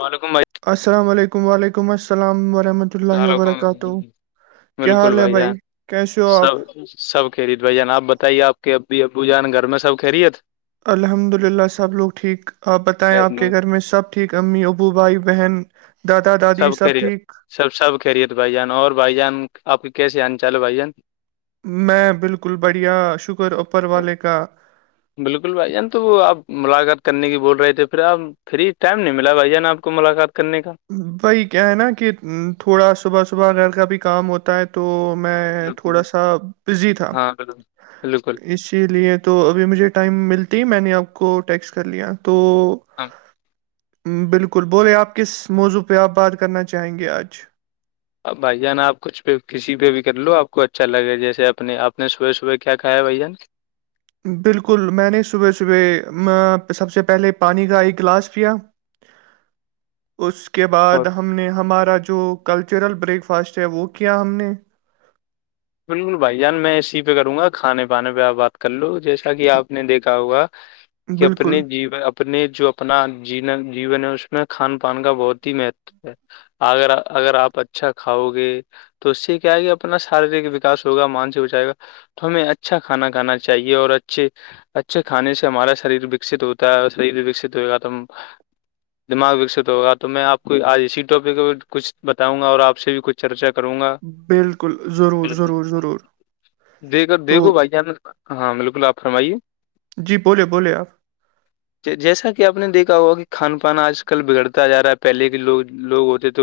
وعلیکم بھائی السلام علیکم و علیکم السلام ورحمۃ بت اللہ السلام علیکم وبرکاتہ کیا بالکل حال ہے جان بھائی کیسے ہو آپ سب سب کہ رہی بھائی جان آپ بتائیے آپ کے اب بھی ابو جان گھر میں سب کہ رہی ہےت الحمد للہ سب لوگ ٹھیک آپ بتائیں آپ کے گھر میں سب ٹھیک امی ابو بھائی بہن دادا سب دادی کہہ رہیےت ٹھیک سب سب کہہ رہیےت بھائی جان اور بھائی جان آپ کے کیسے آنا چالو بھائی جان میں بالکل بڑھیا شوگر اوپر والے کا بالکل بھائی یان تو وہ آپ ملاقات کرنے کی بول رہے تھے پھر آپ فری ٹائم نہیں ملا بھائی جان آپ کو ملاقات کرنے کا بھائی کیا ہے نا کہ تھوڑا صبح صبح گھر کا بھی کام ہوتا ہے تو میں بالکل تھوڑا سا بزی تھا ہاں بالکل بالکل اسی لیے تو ابھی مجھے ٹائم ملتی میں نے آپ کو ٹیکس کر لیا تو ہاں۔ بالکل بولے آپ کس موضوع پہ آپ بات کرنا چاہیں گے آج اب بھائی جان آپ کچھ پہ کسی پہ بھی کر لو آپ کو اچھا لگے جیسے اپنے آپ نے صبح صبح کیا کھا ہے بھائی جان بالکل میں نے صبح صبح سب سے پہلے پانی کا ایک گلاس پیا [inaudible] اس کے اور بعد ہم نے ہمارا جو کلچرل بریک فاسٹ ہے وہ کیا ہم نے بالکل بھائی جان میں اسی پہ کروں گا کھانے پانے پہ آپ بات کر لو جیسا کہ آپ نے دیکھا ہوگا کہ اپنے بالکل جی اپنے جو اپنا ج جیون ہے اس میں کھان پان کا بہت ہی مہتو ہے اگر اگر آپ اچھا کھاؤ گے تو اس سے کیا یہ اپنا شاریرک وکاس ہوگا مانسک اچائےا تو ہمیں اچھا کھانا کھانا چاہیے اور اچھے اچھے کھانے سے ہمارا شریر وکست ہوتا ہے اور شریر بھی وکست ہوئے گا توم دماغ وکست ہوگا تو میں آپ کو آج اسی ٹاپک میں کچھ بتاؤں گا اور آپ سے بھی کچھ چرچا کروں گا بالکل ضرور ضرور ضرور دے کر تو دیکھو بھائی جان ہاں بالکل آپ فرمائیے جی بولے بولے آپ [inaudible] جیسا کہ آپ نے دیکا ہوا کہ کھان پان آج کل بگڑتا جا رہا ہے پہلے کے لوگ لوگ ہوتے تھ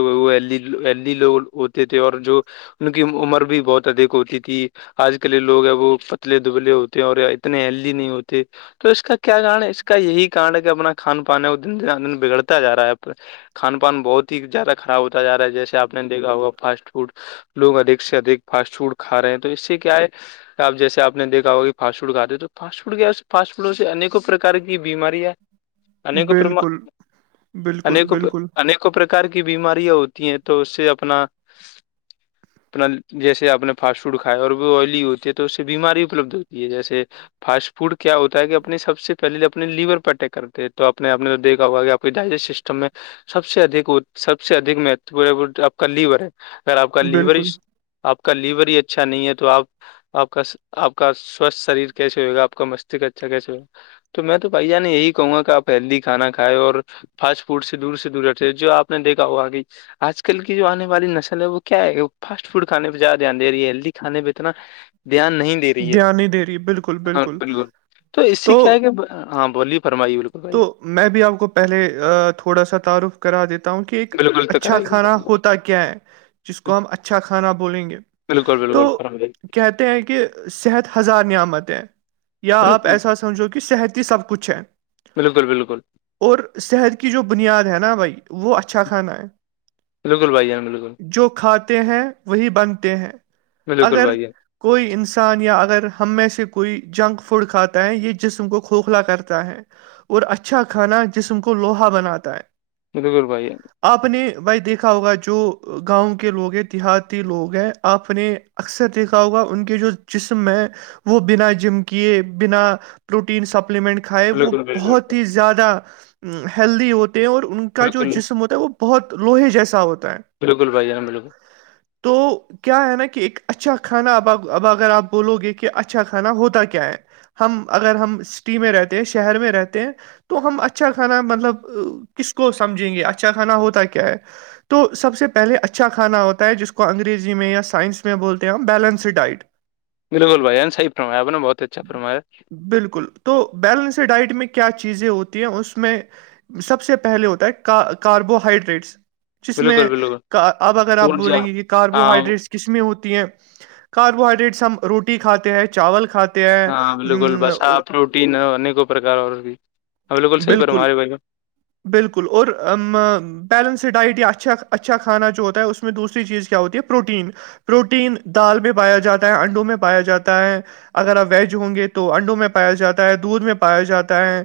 ہوتے تھے اور جو ان کی عمر بھی بہت ادھک ہوتی تھی آج کل لوگ ہیں وہ پتلے دبلے ہوتے ہیں اور اتنے ہیلدی نہیں ہوتے تو اس کا کیا کارن ہے اس کا یہی کارن ہے کہ اپنا کھان پان کو د دن بگڑتا جا رہا ہے کھان پان بہت ہی زیادہ خراب ہوتا جا رہا ہے جیسے آپ نے دیکا ہوا فاسٹ فوڈ لوگ ادک سے ادھک فاسٹ فوڈ کھا رہے ہیں تو اس سے کیا ہے آپ جیسے آپ دیکھا ہوا کہ فاسٹ فوڈ کھا د تو فاسٹ فوڈ کیا فاسٹ فوڈ سے ایکوں پرکار کی بیمارییاں پرم بالکل بالکل بالکل پرکار کی بیماریاں ہوتی ہیں تو اس سے اپنا اپنا جیسے آپ نے فاسٹ فوڈ کھاائے اور بھی آئلی ہوتی ہے تو اس سے بیماری اپلبد ہوتی ہے جیسے فاسٹ فوڈ کیا ہوتا ہے کہ اپنے سب سے پہلے اپنے لیور پہ اٹیک کرتے ہیں تو اپنے آپ نے تو دیکھا ہوا کہ ڈائجسٹ سسٹم میں سب سے ا سب سے ادک مہت آپ کا لیور ہے اگر آپ کا لیور ہی بالکل آپ کا لیور ہی اچھا نہیں ہے تو آپ آپ کا آپ کا سوستھ شریر کیسے ہوئے گا آپ کا مستک اچھا کیسے ہو گا تو میں تو بھائییا نے یہی کہوں گا کہ آپ ہیلدی کھانا کھائے اور فاسٹ فوٹ سے دور سے دور رہتے جو آپ نے دیکھا ہوا کہ آج کل کی جو آنے والی نسل ہے وہ کیا ہے فاسٹ فوڈ کھانے پہا دان رہی ہے ہیلدی کھے پہ اتنا دھیان نہیں دے رہی ہے دھیان نہیں دے رہی بالکل ہاں بالکل تو اس سے کیا ہے کہ ہاں بولیے فرمائیے بالکل بھائی تو میں بھی آپ کو پہلے تھوڑا سا تعارف کرا دیتا ہوں کہ ایک بالکل تو اچھا کرائیے کھانا ہوتا کیا ہے جس کو ہم اچھا کھانا بولیں گے بالکل تو بالکل فرمائیے کہتے ہیں کہ صحت ہزار نعمت ہیں یا آپ بالکل ایسا سمجھو کہ صحت ہی سب کچھ ہے بالکل بالکل اور صحت کی جو بنیاد ہے نا بھائی وہ اچھا کھانا ہے بالکل بھائی جان بالکل جو کھاتے ہیں وہی بنتے ہیں بالکل اگر بھائی جان کوئی انسان یا اگر ہم میں سے کوئی جنک فوڈ کھاتا ہے یہ جسم کو کھوکھلا کرتا ہے اور اچھا کھانا جسم کو لوہا بناتا ہے ملکور بھائی آپ نے بھائی دیکھا ہوگا جو گاؤں کے لوگ ہیں دیہاتی لوگ ہیں آپ نے اکثر دیکھا ہوگا ان کے جو جسم ہے وہ بنا جم کیے بنا پروٹین سپلیمنٹ کھائے وہ بالکل بالکل بہت ہی زیادہ ہیلدی ہوتے ہیں اور ان کا جو بالکل جسم ہوتا ہے وہ بہت لوہے جیسا ہوتا ہے بالکل بھائی بالکل عتو کیا ہے نا کہ ایک اچھا کھانا اب اب اگر آپ بولو گے کہ اچھا کھانا ہوتا کیا ہے ہم اگر ہم سٹی میں رہتے ہیں شہر میں رہتے ہیں تو ہم اچھا کھانا مطلب کس کو سمجھیں گے اچھا کھانا ہوتا کیا ہے تو سب سے پہلے اچھا کھانا ہوتا ہے جس کو انگریزی میں یا سائنس میں بولتے ہیں ہم بیلنسڈ ڈائٹ بالکل بھائی سحی فرمایابا بہت اچھا فمایا بالکل تو بیلنس ڈائٹ میں کیا کیا چیزیں ہوتی ہیں اس میں سب سے پہلے ہوتا ہے کاربو ہائڈریٹس جس میں بالکل بالکل اب اگر آپ ارجا بولیں گے کہ ہاں کاربوہائیڈریٹس قسمیں ہوتی ہیں کاربوہائیڈریٹس ہم روٹی کھاتے ہیں چاول کھاتے ہیں ہاں بالکل بسا ام، پروٹین انیکوں پرکار اور بالکل صحی پر ہمارے بائی بالکل اور بیلنس ڈائٹ یا اچھا اچھا کھانا جو ہوتا ہے اس میں دوسری چیز کیا ہوتی ہے پروٹین پروٹین دال میں پایا جاتا ہے انڈوں میں پایا جاتا ہے اگر آپ ویج ہوں گے تو انڈوں میں پایا جاتا ہے دودھ میں پایا جاتا ہے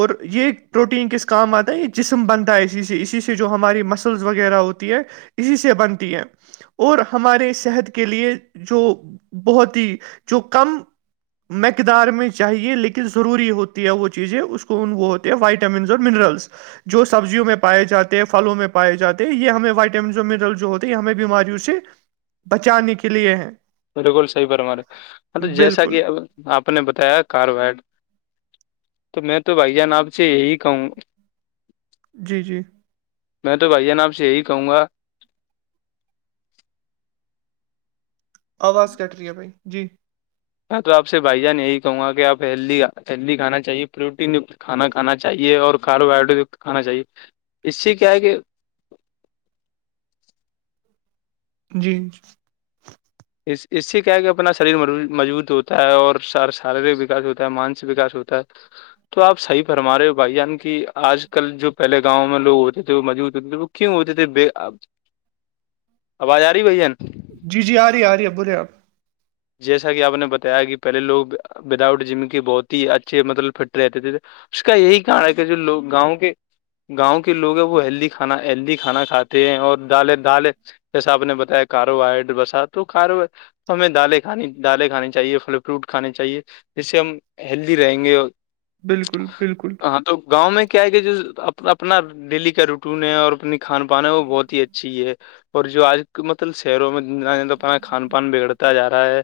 اور یہ پروٹین کس کام آتا ہے یہ جسم بنتا ہے اسی سے اسی سے جو ہماری وغیرہ ہوتی ہے اسی سے بنتی ہے اور ہمارے صحت کے لیے جو بہت ہی جو کم مقدار میں چاہیے لیکن ضروری ہوتی ہے وہ چیزیں اس کو وہ ہوتے ہیں وائٹامنس اور منرلس جو سبزیوں میں پائے جاتے ہیں پھلوں میں پائےاتے ہیں یہ ہمیں وائٹام منرل جو ہو ہمیں بیماریوں سے بچانے کے لیے ہے بالکل صحی پر ہمارے مطب جیسا کہ اب آپ نے بتایا کار وڈ تو میں تو بھائی جان آپ سے یہی کہوں گا جی جی میں تو بھائی جان آپ یہی کہوں گا آواز کٹ رہی ہے بھائی جی ہاں تو آپ سے بھائی جان یہی کہوں گا کہ آپ ہید ہیلدی کھا چاہیے پروٹین کھانا کھانا چاہیے اور کاربوہائڈریٹ کھانا چاہیے اس سے کیا ہے کہ جی اس اس سے کیا کے اپنا شریر مضبوط ہوتا ہے اور شارییرک وکاس ہوتا ہے مانسک وکاس ہوتا ہے تو آپ صحی فرم رہے ہو بھائی یعنی آج کل جو پہے گاؤں میں لوگ ہوتے تھے وہ مجوود ہوتے تھے وہ کیوں ہوتے تھےب اواز آ رہی بھ جن جی جی آ رہی ہے آ رہی ہے بولے آپ جیسا کہ آپ نے بتایا کہ پہلے لوگ وداؤٹ جم کے بہت ہی اچھے مطلب فٹ رہتے تھے اس کا یہی کار ہے کہ جو لوگ گاؤں کے گاؤں کے لوگ ہیں وہ ہیلدی کھانا ہیلدی کھانا کھاتے ہیں اور دالیں دالیں جیسا آپ نے بتایا کاربو ہائڈری بسا تو کارو ہمیں ڈالے کھ دالیں کھانانی چاہیے پھل فروٹ کھانے چاہیے جس سے ہم ہیلدی رہیں گے اور بالکل بالکل تو گاؤں میں کیا ہے کہ جو اپنا ڈیلی کا روٹین ہے اور اپنی کھان پان ہے وہ بہت ہی اچھی ہے اور جو آج مطلب شہروں میں ن اپا کھان پان بگڑتا جا رہا ہے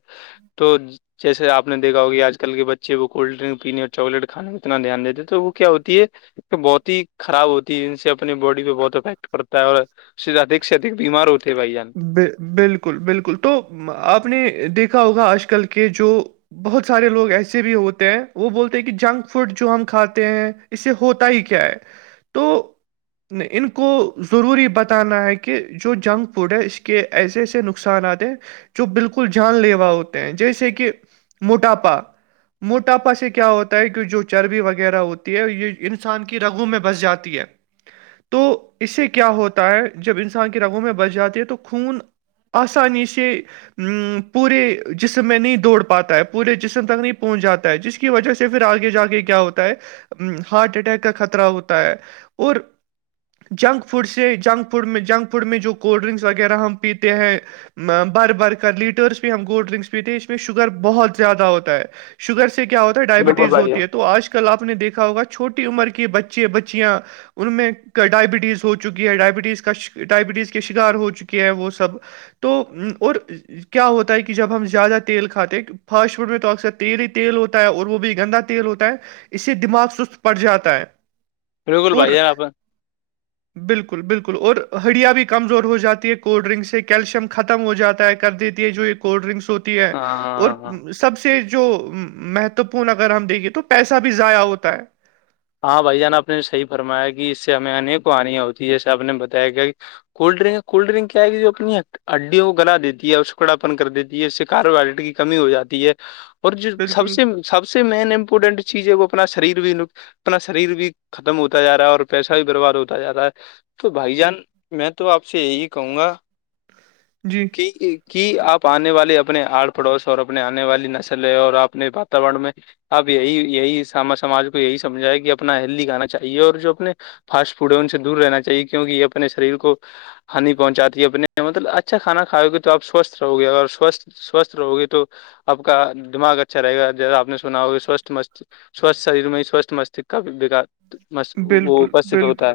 تو جیسے آ نے دیکھا ہوگ کہ آج کل کے بچے وہ کولڈ ڈرنک پینے اور چاکلیٹ کھانے میں اتنا دھیان دیتے ہیں تو وہ کیا ہوتی ہے بہت ہی خراب ہوتی ہے جن سے اپنی باڈی پہ بہت افیکٹ پڑتا ہے اور ادک سے ادک بیمار ہوتے ہیں بھائی جان ب بالکل بالکل تو آپ نے دیکھا ہوگا آج کل کے جو بہت سارے لوگ ایسے بھی ہوتے ہیں وہ بولتے ہیں کہ جنک فوڈ جو ہم کھاتے ہیں اس سے ہوتا ہی کیا ہے تو ان کو ضروری بتانا ہے کہ جو جنک فوڈ ہے اس کے ایسے ایسے نقصانات ہیں جو بالکل جان لیوا ہوتے ہیں جیسے کہ موٹاپا موٹاپا سے کیا ہوتا ہے کی جو چربی وغیرہ ہوتی ہے یہ انسان کی رگو میں بس جاتی ہے تو اس سے کیا ہوتا ہے جب انسان کے رنگوں میں بہ ب جاتے ہیں تو خون آسانی سے پورے جسم میں نہیں دوڑ پاتا ہے پورے جسم تک نہیں پہنچ جاتا ہے جس کی وجہ سے پھر آگے جا کے کیا ہوتا ہے ہارٹ اٹیک کا خطرہ ہوتا ہے اور جنک فوڈ سے جنک فوڈ جنک فوڈ میں جو کولڈ ڈرنکس وغیرہ ہم پیتے ہیں بر بر کر لیٹرس پہ ہم کولڈ ڈرنکس پیتے ہیں اس میں شوگر بہت زیادہ ہوتا ہے شوگر سے کیا ہوتا ہے بالکل ڈائبٹیز بھائی ہوتی جان ہے تو آج ک کل آپ نے دیکھا ہوگاھوٹی عمر کے بچے بچیاں ان میں ڈائبٹیز ہو چکی ہے ڈائبٹیز کا ڈائبٹیز کے شکار ہو چکی ہے وہ سب تو اور کیا ہوتا ہے کہ جب ہم زیادہ تیل کھاتے ہیں فاسٹ فوڈ میں تو اکثر تیر ہی تیل ہوتا ہے اور وہ بھی گندا تیل ہوتا ہے اس سے دماغ سست پڑ جاتا ہے بالکل اور بھائی یار آپ ہاں بالکل بالکل اور ہڑیا بھی کمزور ہو جاتی ہے کولڈ ڈرنک سے کیلشیم ختم ہو جاتا ہے کر دیتی ہے جو ایک کولڈ ڈرنکس ہوتی ہے اور ہاں ہاں اس سب سے جو مہتوپورن اگر ہم دیکھے تو پیسہ بھی ضائع ہوتا ہے ہاں بھائی جان آپ نے صحی فرمایا کہ اس سے ہمیں انیک کو آانیاں ہوتی جیسے آپ نے بتایا کیا کولڈ ڈرنک کولڈ ڈرنک کیا آئے گی وہ اپنی ہے ہڈیوں کو گلا دیتی ہے اور شکڑاپن کر دیتی ہے اس سے کاربو ہڈریٹ کی کمی ہو جاتی ہے اور جو سب بالکل، سے سب سے مین امپورٹینٹ چیز ہے وہ اپنا شریر بھی اپنا شریر بھی ختم ہوتا جا رہا ہے اور پیسہ بھی برباد ہوتا جا رہا ہے تو بھائی جان میں تو آپ سے یہی کہوں گا جی کہ کی آپ آنے والے اپنے آڑ پڑوس اور اپنے آنے والی نسلیں اور آپنے واتورن میں آپ یہی یہیا سماج کو یہی سمجھاائے کہ اپنا ہیلدی گانا چاہیے اور جو اپنے فاسٹ فوڈ ہے ان سے دور رہنا چاہیے کیونک یہ اپنے شریر کو ہنیانی پہنچاتی ہے اپنے مطلب اچھا کھانا کھاؤ گے تو آپ سوستھ رہو گے اور سوستھ سوستھ رہو گی تو آپ کا دماغ اچھا رہے گا جیسا آپ نے سنا ہوگا سوستھ مست سوستھ شریر میں سوستھ مستک کاار وہ بالکل، اپستت ہوتا بالکل، ہے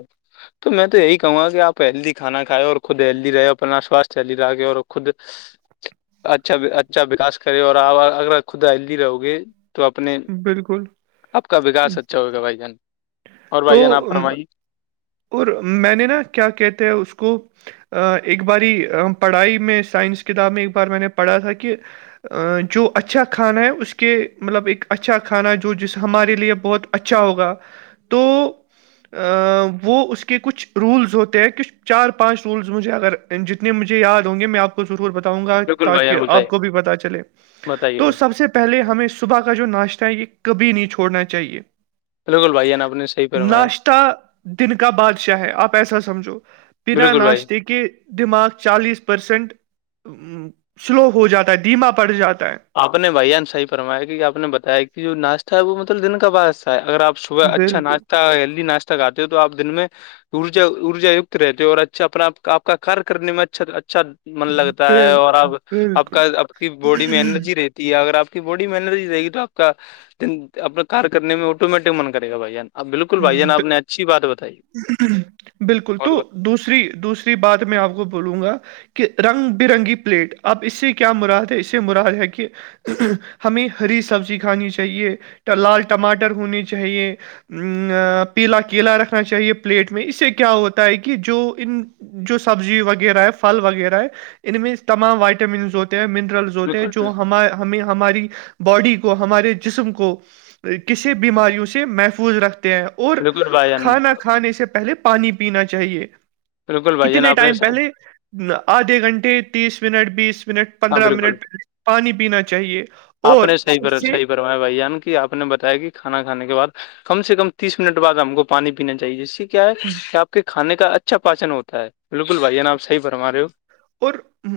تو میں تو یہی کہوں گا کہ آپ ہیلدی کھانا کھایں اور خود ہیلدی رہ ہو اور اپنا سواستھ ہیلدی رہے اور خود اچھا اچھا وکاس کرے اور آپ اگر خدالی رہو گے تو اپنے بالکل، آپ کا وکاس اچھا ہوگا بھائی جان اور بھائی جان آپ تو فرمائیے اور میں نے نا کیا کہتے ہیں اس کو ایک باری پڑھائی میں سائنس کتاب میں ایک بار میں نے پڑھا تھا کہ جو اچھا کھانا ہے اس کے مطلب ایک اچھا کھانا جو جس ہمارے لیے بہت اچھا ہوگا تو وہ اس کے کچھ رولز ہوتے ہیں کچھ چار پانچ رولز مجھے اگر جتنے مجھے یاد ہوں گے میں آپ ضرور بتاؤں گا بالکل بھائی تاکہ جان آپ بتائیے کو بھی پتا چلے بتائیے تو سب سے پہلے ہمیں صبح کا جو ناشتہ ہے یہ کبھی نہیں چھوڑنا چاہیے بالکل بھائی جان آپ نے صحیح فرمایا ناشتہ دن کا بادشاہ ہے آپ ایسا سمجھو بنا بالکل بھائی ناشتے کے دماغ چالیس پرسینٹ سلو ہو جاتا ہے دمہ پڑ جاتا ہے آپ نے بھائی جان صحیح فرمایا کیونکہ آپ نے بتایا ہے کہ جو ناشتہ ہے وہ مطلب دن کا بادشاہ ہے اگر آپ صبح اچھا بالکل ناشت ہیلدی ناشتہ کاتے ہو تو آپ دن میں ارجا ارجا کت رہتے اور اچھا اپنا آپ کا کار کرنے میں اچھا اچھا من لگتا ہے بل اور اب آپ کا بالکل آپ کی باڈی میں رہتی ہے اگر آپ کی باڈی میں اینرجی رہے گی تو آپ کا اپنا کار کرنے میں آٹومیٹک من کرے گا بھائی جان آپ بالکل بھائی جان آپ نے اچھی بات بتائی بالکل تو دوسری دوسری بات میں آپ کو بولوں گا کہ رنگ برنگی پلیٹ اب اس سے کیا مراد ہے اس سے مراد ہے کہ ہمیں ہری سبزی کھانی چاہیے لال ٹماٹر ہونے چاہیے پیلا کیلا رکھنا چاہیے پلیٹ میں اس سے کیا ہوتا ہے کہ جو ان جو سبزی وغیرہ ہے پھل وغیرہ ہے ان میں تمام وائٹامنس ہوتے ہیں منرلس ہوتے ہیں بالکل جو ہمار ہمیں ہماری باڈی کو ہمارے جسم کو کسی بیماریوں سے محفظ محفوظ رکھتے ہیں اور بالکل بھائی جان کھانا کھانے سے پہلے پانی پینا چاہیے بالکل بھائی جان کتنے آپ نے ٹائم صحیح، پہلے آدھے گھنٹے تیس منٹ بیس منٹ ہاں پندرہ بالکل منٹ پہلے پانی پینا چاہیے آپ اور نے صحیح سب پر سے صحیح بھائی جان کہ آپ نے بتایا کہ کھانا کھانے کے بعد کم سے کم تیس منٹ بعد آپ کو پانی پینا چاہیے جیس کیا ہے کہ آپ کے کھانے کا اچھا پاچن ہوتا ہے بالکل بھائی جان آپ صحیح فرما رہے ہو اور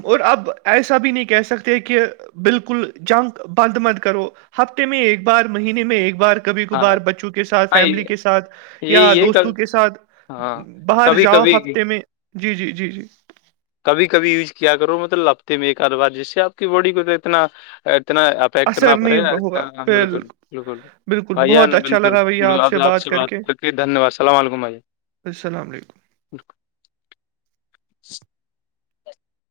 اور اب ایسا بھی نہیں کہہ سکتے کہ بالکل جنک بند مت کرو ہفتے میں ایک بار مہینے میں ایک بار کبھی ہاں کبھار بچوں کے ساتھ ہاں فیملی کے ساتھ یا یہی ہے دوستوں کے ساتھ ہاں باہر کبھی جاؤ کبھی ہفتے میں جی جی جی جی کبھی کبھی یوز کیا کرو مطلب ہفتے میں ایک آد بار جس سے آپ کی باڈی کو تو اتنا اتنا افیکٹ نہ اثر نہیں پڑے ہوگا بالکل بالکل بھائیان بالکل بالکل آپ آپ سے بات کر کے دھنیہ واد السلام علیکم بھائییا السلام علیکم [inaudible]